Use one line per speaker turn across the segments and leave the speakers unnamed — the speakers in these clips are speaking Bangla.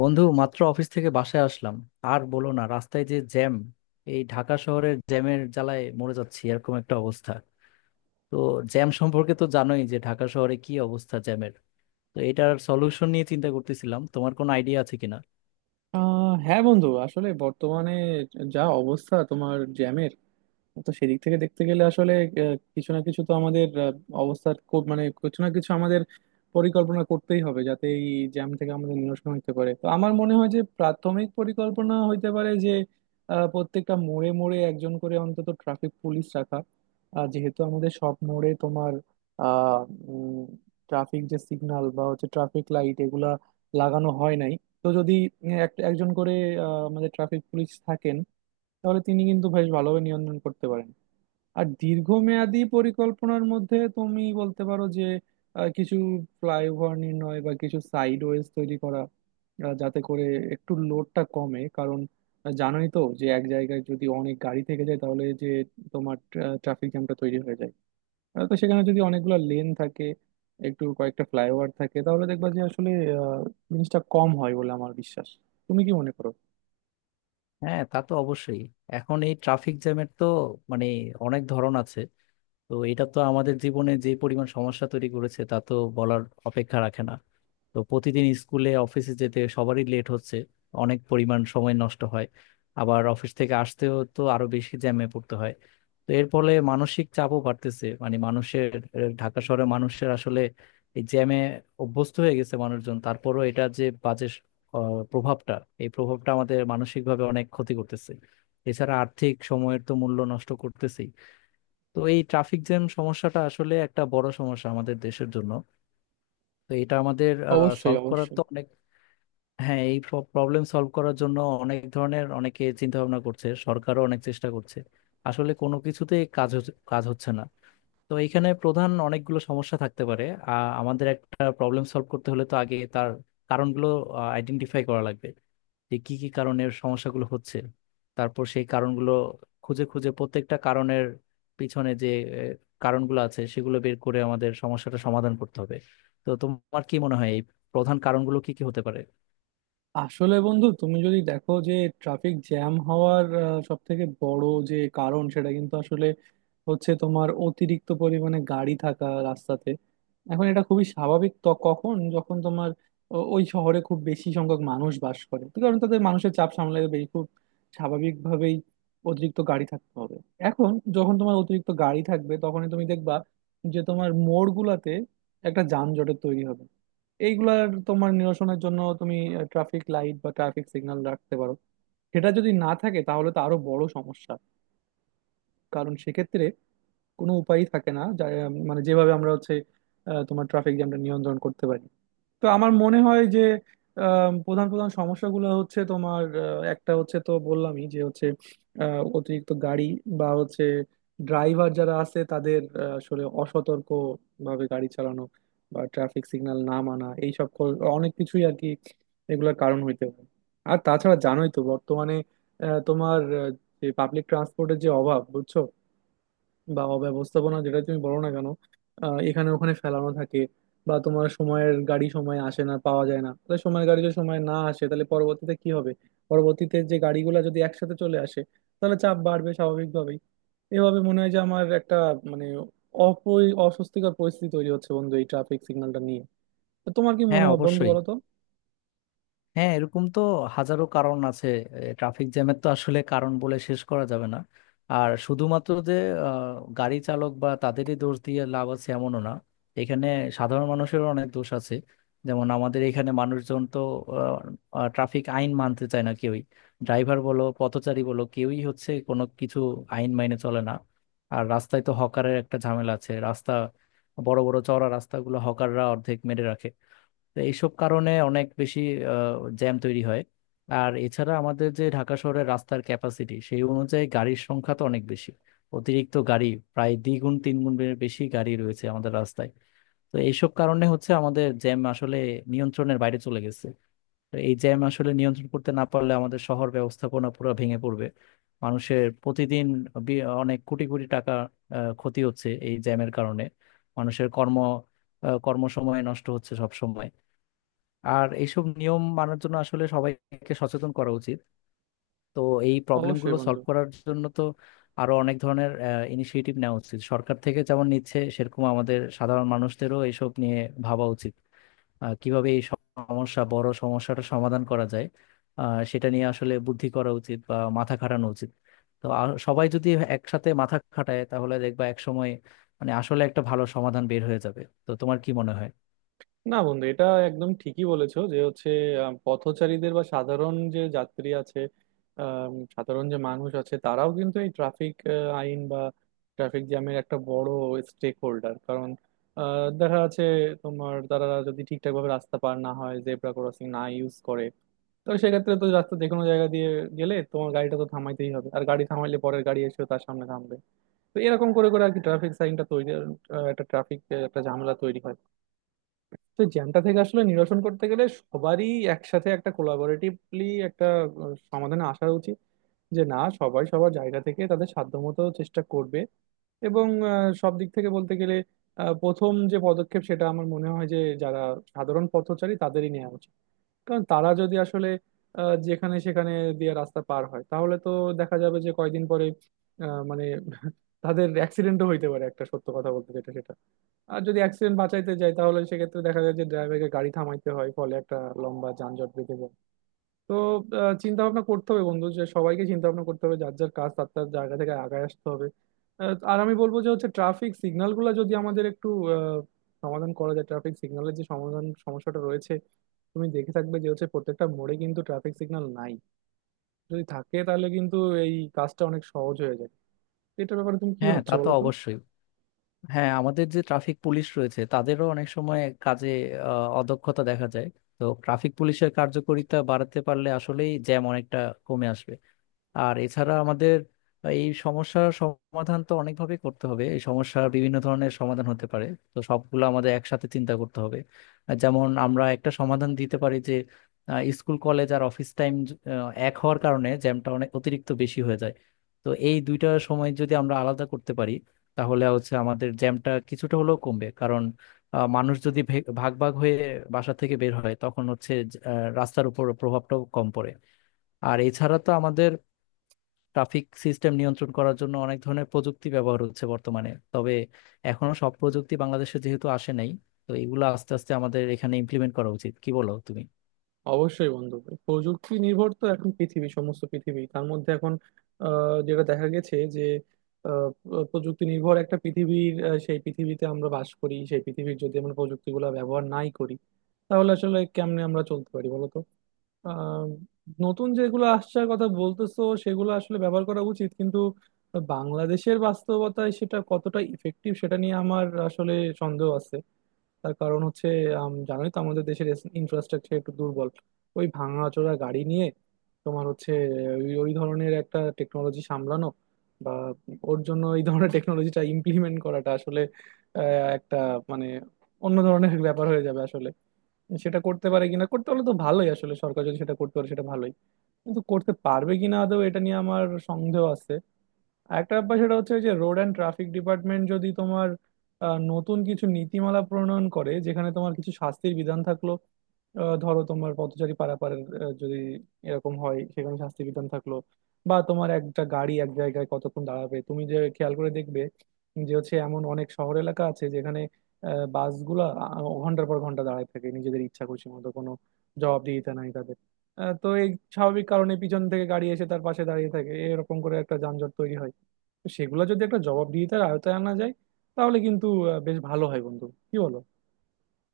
বন্ধু, মাত্র অফিস থেকে বাসায় আসলাম। আর বলো না, রাস্তায় যে জ্যাম! এই ঢাকা শহরের জ্যামের জ্বালায় মরে যাচ্ছি, এরকম একটা অবস্থা। তো জ্যাম সম্পর্কে তো জানোই যে ঢাকা শহরে কি অবস্থা জ্যামের। তো এটার সলিউশন নিয়ে চিন্তা করতেছিলাম, তোমার কোনো আইডিয়া আছে কিনা?
হ্যাঁ বন্ধু, আসলে বর্তমানে যা অবস্থা তোমার জ্যামের, তো সেদিক থেকে দেখতে গেলে আসলে কিছু না কিছু তো আমাদের অবস্থার কো- মানে কিছু না কিছু আমাদের পরিকল্পনা করতেই হবে যাতে এই জ্যাম থেকে আমাদের নিরসন হতে পারে। তো আমার মনে হয় যে প্রাথমিক পরিকল্পনা হইতে পারে যে প্রত্যেকটা মোড়ে মোড়ে একজন করে অন্তত ট্রাফিক পুলিশ রাখা। আর যেহেতু আমাদের সব মোড়ে তোমার আহ ট্রাফিক যে সিগন্যাল বা হচ্ছে ট্রাফিক লাইট এগুলা লাগানো হয় নাই, তো যদি একজন করে আমাদের ট্রাফিক পুলিশ থাকেন, তাহলে তিনি কিন্তু বেশ ভালোভাবে নিয়ন্ত্রণ করতে পারেন। আর দীর্ঘমেয়াদী পরিকল্পনার মধ্যে তুমি বলতে পারো যে কিছু ফ্লাইওভার নির্ণয় বা কিছু সাইডওয়েজ তৈরি করা, যাতে করে একটু লোডটা কমে। কারণ জানোই তো যে এক জায়গায় যদি অনেক গাড়ি থেকে যায়, তাহলে যে তোমার ট্রাফিক জ্যামটা তৈরি হয়ে যায়। তো সেখানে যদি অনেকগুলো লেন থাকে, একটু কয়েকটা ফ্লাইওভার থাকে, তাহলে দেখবা যে আসলে আহ, জিনিসটা কম হয় বলে আমার বিশ্বাস। তুমি কি মনে করো?
হ্যাঁ, তা তো অবশ্যই। এখন এই ট্রাফিক জ্যামের তো মানে অনেক ধরন আছে। তো এটা তো আমাদের জীবনে যে পরিমাণ সমস্যা তৈরি করেছে তা তো বলার অপেক্ষা রাখে না। তো প্রতিদিন স্কুলে অফিসে যেতে সবারই লেট হচ্ছে, অনেক পরিমাণ সময় নষ্ট হয়। আবার অফিস থেকে আসতেও তো আরো বেশি জ্যামে পড়তে হয়। তো এর ফলে মানসিক চাপও বাড়তেছে মানে মানুষের। ঢাকা শহরে মানুষের আসলে এই জ্যামে অভ্যস্ত হয়ে গেছে মানুষজন, তারপরও এটা যে বাজে প্রভাবটা, এই প্রভাবটা আমাদের মানসিকভাবে অনেক ক্ষতি করতেছে। এছাড়া আর্থিক সময়ের তো মূল্য নষ্ট করতেছেই। তো এই ট্রাফিক জ্যাম সমস্যাটা আসলে একটা বড় সমস্যা আমাদের দেশের জন্য। তো এটা আমাদের
অবশ্যই,
সলভ করার
অবশ্যই।
তো অনেক। হ্যাঁ, এই প্রবলেম সলভ করার জন্য অনেক ধরনের অনেকে চিন্তা ভাবনা করছে, সরকারও অনেক চেষ্টা করছে। আসলে কোনো কিছুতেই কাজ হচ্ছে না। তো এখানে প্রধান অনেকগুলো সমস্যা থাকতে পারে। আমাদের একটা প্রবলেম সলভ করতে হলে তো আগে তার কারণগুলো আইডেন্টিফাই করা লাগবে, যে কি কি কারণের সমস্যাগুলো হচ্ছে। তারপর সেই কারণগুলো খুঁজে খুঁজে প্রত্যেকটা কারণের পিছনে যে আহ, কারণগুলো আছে সেগুলো বের করে আমাদের সমস্যাটা সমাধান করতে হবে। তো তোমার কি মনে হয় এই প্রধান কারণগুলো কি কি হতে পারে?
আসলে বন্ধু, তুমি যদি দেখো যে ট্রাফিক জ্যাম হওয়ার সব থেকে বড় যে কারণ, সেটা কিন্তু আসলে হচ্ছে তোমার অতিরিক্ত পরিমাণে গাড়ি থাকা রাস্তাতে। এখন এটা খুবই স্বাভাবিক, তো কখন যখন তোমার ওই শহরে খুব বেশি সংখ্যক মানুষ বাস করে, তো কারণ তাদের মানুষের চাপ সামলাতে বেশ খুব স্বাভাবিকভাবেই অতিরিক্ত গাড়ি থাকতে হবে। এখন যখন তোমার অতিরিক্ত গাড়ি থাকবে, তখনই তুমি দেখবা যে তোমার মোড়গুলাতে একটা যানজটের তৈরি হবে। এইগুলার তোমার নিরসনের জন্য তুমি ট্রাফিক লাইট বা ট্রাফিক সিগন্যাল রাখতে পারো। সেটা যদি না থাকে তাহলে তো আরো বড় সমস্যা, কারণ সেক্ষেত্রে কোনো উপায়ই থাকে না যা- মানে যেভাবে আমরা হচ্ছে তোমার ট্রাফিক জ্যামটা নিয়ন্ত্রণ করতে পারি। তো আমার মনে হয় যে প্রধান প্রধান সমস্যাগুলো হচ্ছে তোমার, একটা হচ্ছে তো বললামই যে হচ্ছে অতিরিক্ত গাড়ি, বা হচ্ছে ড্রাইভার যারা আছে তাদের আসলে অসতর্ক ভাবে গাড়ি চালানো বা ট্রাফিক সিগন্যাল না মানা, এইসব অনেক কিছুই আর কি এগুলোর কারণ হইতে পারে। আর তাছাড়া জানোই তো বর্তমানে আহ, তোমার আহ, যে পাবলিক ট্রান্সপোর্টের যে অভাব, বুঝছো, বা অব্যবস্থাপনা, যেটা তুমি বলো না কেন, এখানে ওখানে ফেলানো থাকে, বা তোমার সময়ের গাড়ি সময় আসে না, পাওয়া যায় না। তাহলে সময়ের গাড়ি যদি সময় না আসে তাহলে পরবর্তীতে কি হবে? পরবর্তীতে যে গাড়িগুলো যদি একসাথে চলে আসে, তাহলে চাপ বাড়বে স্বাভাবিকভাবেই। এভাবে মনে হয় যে আমার একটা, মানে, অস্বস্তিকর পরিস্থিতি তৈরি হচ্ছে বন্ধু এই ট্রাফিক সিগন্যালটা নিয়ে। তো তোমার কি মনে
হ্যাঁ,
হয় বন্ধু,
অবশ্যই।
বলো তো?
হ্যাঁ, এরকম তো হাজারো কারণ আছে, ট্রাফিক জ্যামের তো আসলে কারণ বলে শেষ করা যাবে না। আর শুধুমাত্র যে গাড়ি চালক বা তাদেরই দোষ দিয়ে লাভ আছে এমনও না, এখানে সাধারণ মানুষেরও অনেক দোষ আছে। যেমন আমাদের এখানে মানুষজন তো ট্রাফিক আইন মানতে চায় না কেউই। ড্রাইভার বলো, পথচারী বলো, কেউই হচ্ছে কোনো কিছু আইন মাইনে চলে না। আর রাস্তায় তো হকারের একটা ঝামেলা আছে, রাস্তা বড় বড় চওড়া রাস্তাগুলো হকাররা অর্ধেক মেরে রাখে। তো এইসব কারণে অনেক বেশি জ্যাম তৈরি হয়। আর এছাড়া আমাদের যে ঢাকা শহরের রাস্তার ক্যাপাসিটি, সেই অনুযায়ী গাড়ির সংখ্যা তো অনেক বেশি, অতিরিক্ত গাড়ি, প্রায় দ্বিগুণ তিন গুণ বেশি গাড়ি রয়েছে আমাদের রাস্তায়। তো এইসব কারণে হচ্ছে আমাদের জ্যাম আসলে নিয়ন্ত্রণের বাইরে চলে গেছে। তো এই জ্যাম আসলে নিয়ন্ত্রণ করতে না পারলে আমাদের শহর ব্যবস্থাপনা পুরো ভেঙে পড়বে। মানুষের প্রতিদিন অনেক কোটি কোটি টাকা ক্ষতি হচ্ছে এই জ্যামের কারণে। মানুষের কর্ম, কর্মসময় নষ্ট হচ্ছে সব সময়। আর এইসব নিয়ম মানার জন্য আসলে সবাইকে সচেতন করা উচিত। তো এই
অবশ্যই
প্রবলেমগুলো
বন্ধু।
সলভ করার জন্য তো আরো অনেক ধরনের ইনিশিয়েটিভ নেওয়া উচিত সরকার থেকে, যেমন নিচ্ছে, সেরকম আমাদের সাধারণ মানুষদেরও এইসব নিয়ে ভাবা উচিত। কিভাবে এই সমস্যা বড় সমস্যাটা সমাধান করা যায়, সেটা নিয়ে আসলে বুদ্ধি করা উচিত বা মাথা খাটানো উচিত। তো আর সবাই যদি একসাথে মাথা খাটায় তাহলে দেখবা একসময় মানে আসলে একটা ভালো সমাধান বের হয়ে যাবে। তো তোমার কি মনে হয়?
না বন্ধু, এটা একদম ঠিকই বলেছো যে হচ্ছে পথচারীদের বা সাধারণ যে যাত্রী আছে, সাধারণ যে মানুষ আছে, তারাও কিন্তু এই ট্রাফিক আইন বা ট্রাফিক জ্যামের একটা বড় স্টেক হোল্ডার। কারণ দেখা যাচ্ছে তোমার, তারা যদি ঠিকঠাকভাবে রাস্তা পার না হয়, জেব্রা ক্রসিং না ইউজ করে, তাহলে সেক্ষেত্রে তো রাস্তা যে কোনো জায়গা দিয়ে গেলে তোমার গাড়িটা তো থামাইতেই হবে, আর গাড়ি থামাইলে পরের গাড়ি এসেও তার সামনে থামবে। তো এরকম করে করে আর কি ট্রাফিক সাইনটা তৈরি আহ, একটা ট্রাফিক একটা ঝামেলা তৈরি হয়। তো এই জ্যামটা থেকে আসলে নিরসন করতে গেলে সবারই একসাথে একটা কোলাবোরেটিভলি একটা সমাধানে আসা উচিত, যে না সবাই সবার জায়গা থেকে তাদের সাধ্যমতো চেষ্টা করবে। এবং সব দিক থেকে বলতে গেলে প্রথম যে পদক্ষেপ সেটা আমার মনে হয় যে যারা সাধারণ পথচারী তাদেরই নেওয়া উচিত। কারণ তারা যদি আসলে যেখানে সেখানে দিয়ে রাস্তা পার হয়, তাহলে তো দেখা যাবে যে কয়দিন পরে আহ, মানে তাদের অ্যাক্সিডেন্টও হইতে পারে, একটা সত্য কথা বলতে যেটা সেটা। আর যদি অ্যাক্সিডেন্ট বাঁচাইতে যাই তাহলে সেক্ষেত্রে দেখা যায় যে ড্রাইভারকে গাড়ি থামাইতে হয়, ফলে একটা লম্বা যানজট বেঁধে যায়। তো চিন্তা ভাবনা করতে হবে বন্ধু, যে সবাইকে চিন্তা ভাবনা করতে হবে, যার যার কাজ তার তার জায়গা থেকে আগায় আসতে হবে। আর আমি বলবো যে হচ্ছে ট্রাফিক সিগন্যাল গুলা যদি আমাদের একটু আহ, সমাধান করা যায়, ট্রাফিক সিগন্যালের যে সমাধান সমস্যাটা রয়েছে। তুমি দেখে থাকবে যে হচ্ছে প্রত্যেকটা মোড়ে কিন্তু ট্রাফিক সিগন্যাল নাই। যদি থাকে তাহলে কিন্তু এই কাজটা অনেক সহজ হয়ে যায়। তো এটার ব্যাপারে তুমি কি
হ্যাঁ, তা
ভাবছো
তো
বলো তো?
অবশ্যই। হ্যাঁ, আমাদের যে ট্রাফিক পুলিশ রয়েছে তাদেরও অনেক সময় কাজে অদক্ষতা দেখা যায়। তো ট্রাফিক পুলিশের কার্যকারিতা বাড়াতে পারলে আসলেই জ্যাম অনেকটা কমে আসবে। আর এছাড়া আমাদের এই সমস্যার সমাধান তো অনেকভাবে করতে হবে, এই সমস্যার বিভিন্ন ধরনের সমাধান হতে পারে। তো সবগুলো আমাদের একসাথে চিন্তা করতে হবে। আর যেমন আমরা একটা সমাধান দিতে পারি যে স্কুল কলেজ আর অফিস টাইম এক হওয়ার কারণে জ্যামটা অনেক অতিরিক্ত বেশি হয়ে যায়। তো এই দুইটা সময় যদি আমরা আলাদা করতে পারি তাহলে হচ্ছে আমাদের জ্যামটা কিছুটা হলেও কমবে, কারণ মানুষ যদি ভাগ ভাগ হয়ে বাসা থেকে বের হয় তখন হচ্ছে রাস্তার উপর প্রভাবটাও কম পড়ে। আর এছাড়া তো আমাদের ট্রাফিক সিস্টেম নিয়ন্ত্রণ করার জন্য অনেক ধরনের প্রযুক্তি ব্যবহার হচ্ছে বর্তমানে, তবে এখনো সব প্রযুক্তি বাংলাদেশে যেহেতু আসে নাই, তো এগুলো আস্তে আস্তে আমাদের এখানে ইমপ্লিমেন্ট করা উচিত, কি বলো তুমি?
অবশ্যই বন্ধু, এই প্রযুক্তি নির্ভর তো এখন পৃথিবী, সমস্ত পৃথিবী তার মধ্যে এখন, যেটা দেখা গেছে যে প্রযুক্তি নির্ভর একটা পৃথিবীর, সেই পৃথিবীতে আমরা বাস করি, সেই পৃথিবীর যদি আমরা প্রযুক্তিগুলো ব্যবহার নাই করি, তাহলে আসলে কেমনে আমরা চলতে পারি বলো তো? আহ, নতুন যেগুলো আসছার কথা বলতেছো সেগুলো আসলে ব্যবহার করা উচিত, কিন্তু বাংলাদেশের বাস্তবতায় সেটা কতটা ইফেক্টিভ সেটা নিয়ে আমার আসলে সন্দেহ আছে। তার কারণ হচ্ছে, জানোই তো আমাদের দেশের ইনফ্রাস্ট্রাকচার একটু দুর্বল। ওই ভাঙাচোরা গাড়ি নিয়ে তোমার হচ্ছে ওই ওই ধরনের একটা টেকনোলজি সামলানো, বা ওর জন্য এই ধরনের টেকনোলজিটা ইমপ্লিমেন্ট করাটা আসলে আহ, একটা মানে অন্য ধরনের ব্যাপার হয়ে যাবে আসলে। সেটা করতে পারে কিনা, করতে পারলে তো ভালোই, আসলে সরকার যদি সেটা করতে পারে সেটা ভালোই, কিন্তু করতে পারবে কিনা আদৌ এটা নিয়ে আমার সন্দেহ আছে। আরেকটা ব্যাপার সেটা হচ্ছে যে রোড অ্যান্ড ট্রাফিক ডিপার্টমেন্ট যদি তোমার নতুন কিছু নীতিমালা প্রণয়ন করে, যেখানে তোমার কিছু শাস্তির বিধান থাকলো, ধরো তোমার পথচারী পারাপারের যদি এরকম হয় সেখানে শাস্তি বিধান থাকলো, বা তোমার একটা গাড়ি এক জায়গায় কতক্ষণ দাঁড়াবে। তুমি যে খেয়াল করে দেখবে যে হচ্ছে এমন অনেক শহর এলাকা আছে যেখানে বাসগুলা ঘন্টার পর ঘন্টা দাঁড়ায় থাকে নিজেদের ইচ্ছা খুশি মতো, কোনো জবাবদিহিতা নাই তাদের। তো এই স্বাভাবিক কারণে পিছন থেকে গাড়ি এসে তার পাশে দাঁড়িয়ে থাকে, এরকম করে একটা যানজট তৈরি হয়। তো সেগুলো যদি একটা জবাবদিহিতার আয়তায় আনা যায়, তাহলে কিন্তু বেশ ভালো হয় বন্ধু, কি বলো?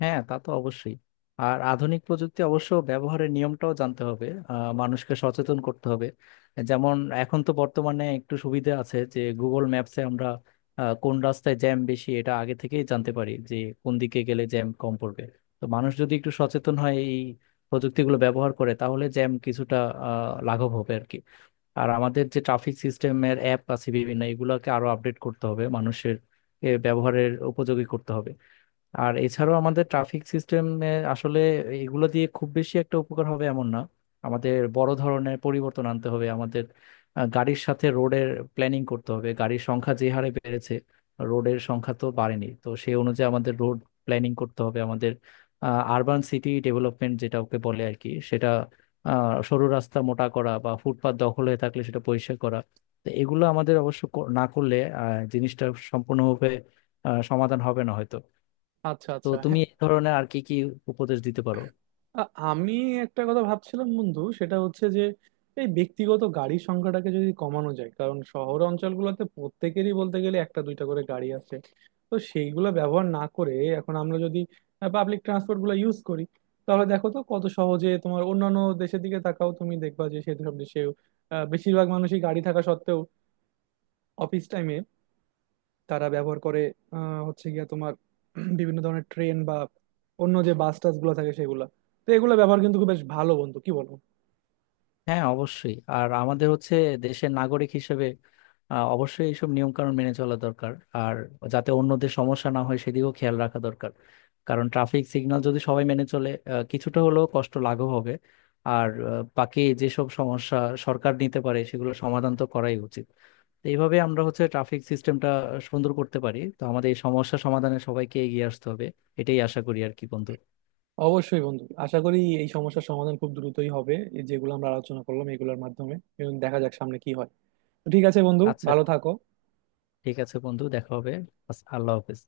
হ্যাঁ, তা তো অবশ্যই। আর আধুনিক প্রযুক্তি অবশ্য ব্যবহারের নিয়মটাও জানতে হবে, মানুষকে সচেতন করতে হবে। যেমন এখন তো বর্তমানে একটু সুবিধা আছে যে গুগল ম্যাপসে আমরা কোন রাস্তায় জ্যাম বেশি এটা আগে থেকেই জানতে পারি, যে কোন দিকে গেলে জ্যাম কম পড়বে। তো মানুষ যদি একটু সচেতন হয় এই প্রযুক্তিগুলো ব্যবহার করে, তাহলে জ্যাম কিছুটা লাঘব হবে আর কি। আর আমাদের যে ট্রাফিক সিস্টেমের অ্যাপ আছে বিভিন্ন, এগুলোকে আরো আপডেট করতে হবে মানুষের ব্যবহারের উপযোগী করতে হবে। আর এছাড়াও আমাদের ট্রাফিক সিস্টেমে আসলে এগুলো দিয়ে খুব বেশি একটা উপকার হবে এমন না, আমাদের বড় ধরনের পরিবর্তন আনতে হবে। আমাদের গাড়ির সাথে রোডের প্ল্যানিং করতে হবে, গাড়ির সংখ্যা যে হারে বেড়েছে রোডের সংখ্যা তো বাড়েনি। তো সেই অনুযায়ী আমাদের রোড প্ল্যানিং করতে হবে, আমাদের আরবান সিটি ডেভেলপমেন্ট যেটা ওকে বলে আর কি, সেটা সরু রাস্তা মোটা করা বা ফুটপাত দখল হয়ে থাকলে সেটা পরিষ্কার করা। তো এগুলো আমাদের অবশ্য না করলে আহ, জিনিসটা সম্পূর্ণভাবে সমাধান হবে না হয়তো।
আচ্ছা,
তো
আচ্ছা,
তুমি
হ্যাঁ।
এই ধরনের আর কি কি উপদেশ দিতে পারো?
আ- আমি একটা কথা ভাবছিলাম বন্ধু, সেটা হচ্ছে যে এই ব্যক্তিগত গাড়ির সংখ্যাটাকে যদি কমানো যায়, কারণ শহর অঞ্চলগুলোতে প্রত্যেকেরই বলতে গেলে একটা দুইটা করে গাড়ি আছে। তো সেইগুলো ব্যবহার না করে এখন আমরা যদি পাবলিক ট্রান্সপোর্ট গুলো ইউজ করি, তাহলে দেখো তো কত সহজে। তোমার অন্যান্য দেশের দিকে তাকাও, তুমি দেখবা যে সেসব দেশে বেশিরভাগ মানুষই গাড়ি থাকা সত্ত্বেও অফিস টাইমে তারা ব্যবহার করে হচ্ছে গিয়া তোমার বিভিন্ন ধরনের ট্রেন বা অন্য যে বাস টাস গুলো থাকে সেগুলা। তো এগুলো ব্যবহার কিন্তু খুব বেশ ভালো বন্ধু, কি বলবো।
হ্যাঁ, অবশ্যই। আর আমাদের হচ্ছে দেশের নাগরিক হিসেবে অবশ্যই এইসব নিয়ম কানুন মেনে চলা দরকার, আর যাতে অন্যদের সমস্যা না হয় সেদিকেও খেয়াল রাখা দরকার। কারণ ট্রাফিক সিগন্যাল যদি সবাই মেনে চলে কিছুটা হলেও কষ্ট লাঘব হবে। আর বাকি যেসব সমস্যা সরকার নিতে পারে সেগুলো সমাধান তো করাই উচিত। তো এইভাবে আমরা হচ্ছে ট্রাফিক সিস্টেমটা সুন্দর করতে পারি। তো আমাদের এই সমস্যা সমাধানে সবাইকে এগিয়ে আসতে হবে, এটাই আশা করি আর কি বন্ধু।
অবশ্যই বন্ধু, আশা করি এই সমস্যার সমাধান খুব দ্রুতই হবে, এই যেগুলো আমরা আলোচনা করলাম এগুলোর মাধ্যমে। এবং দেখা যাক সামনে কি হয়। তো ঠিক আছে বন্ধু,
আচ্ছা,
ভালো থাকো।
ঠিক আছে বন্ধু, দেখা হবে। আল্লাহ হাফেজ।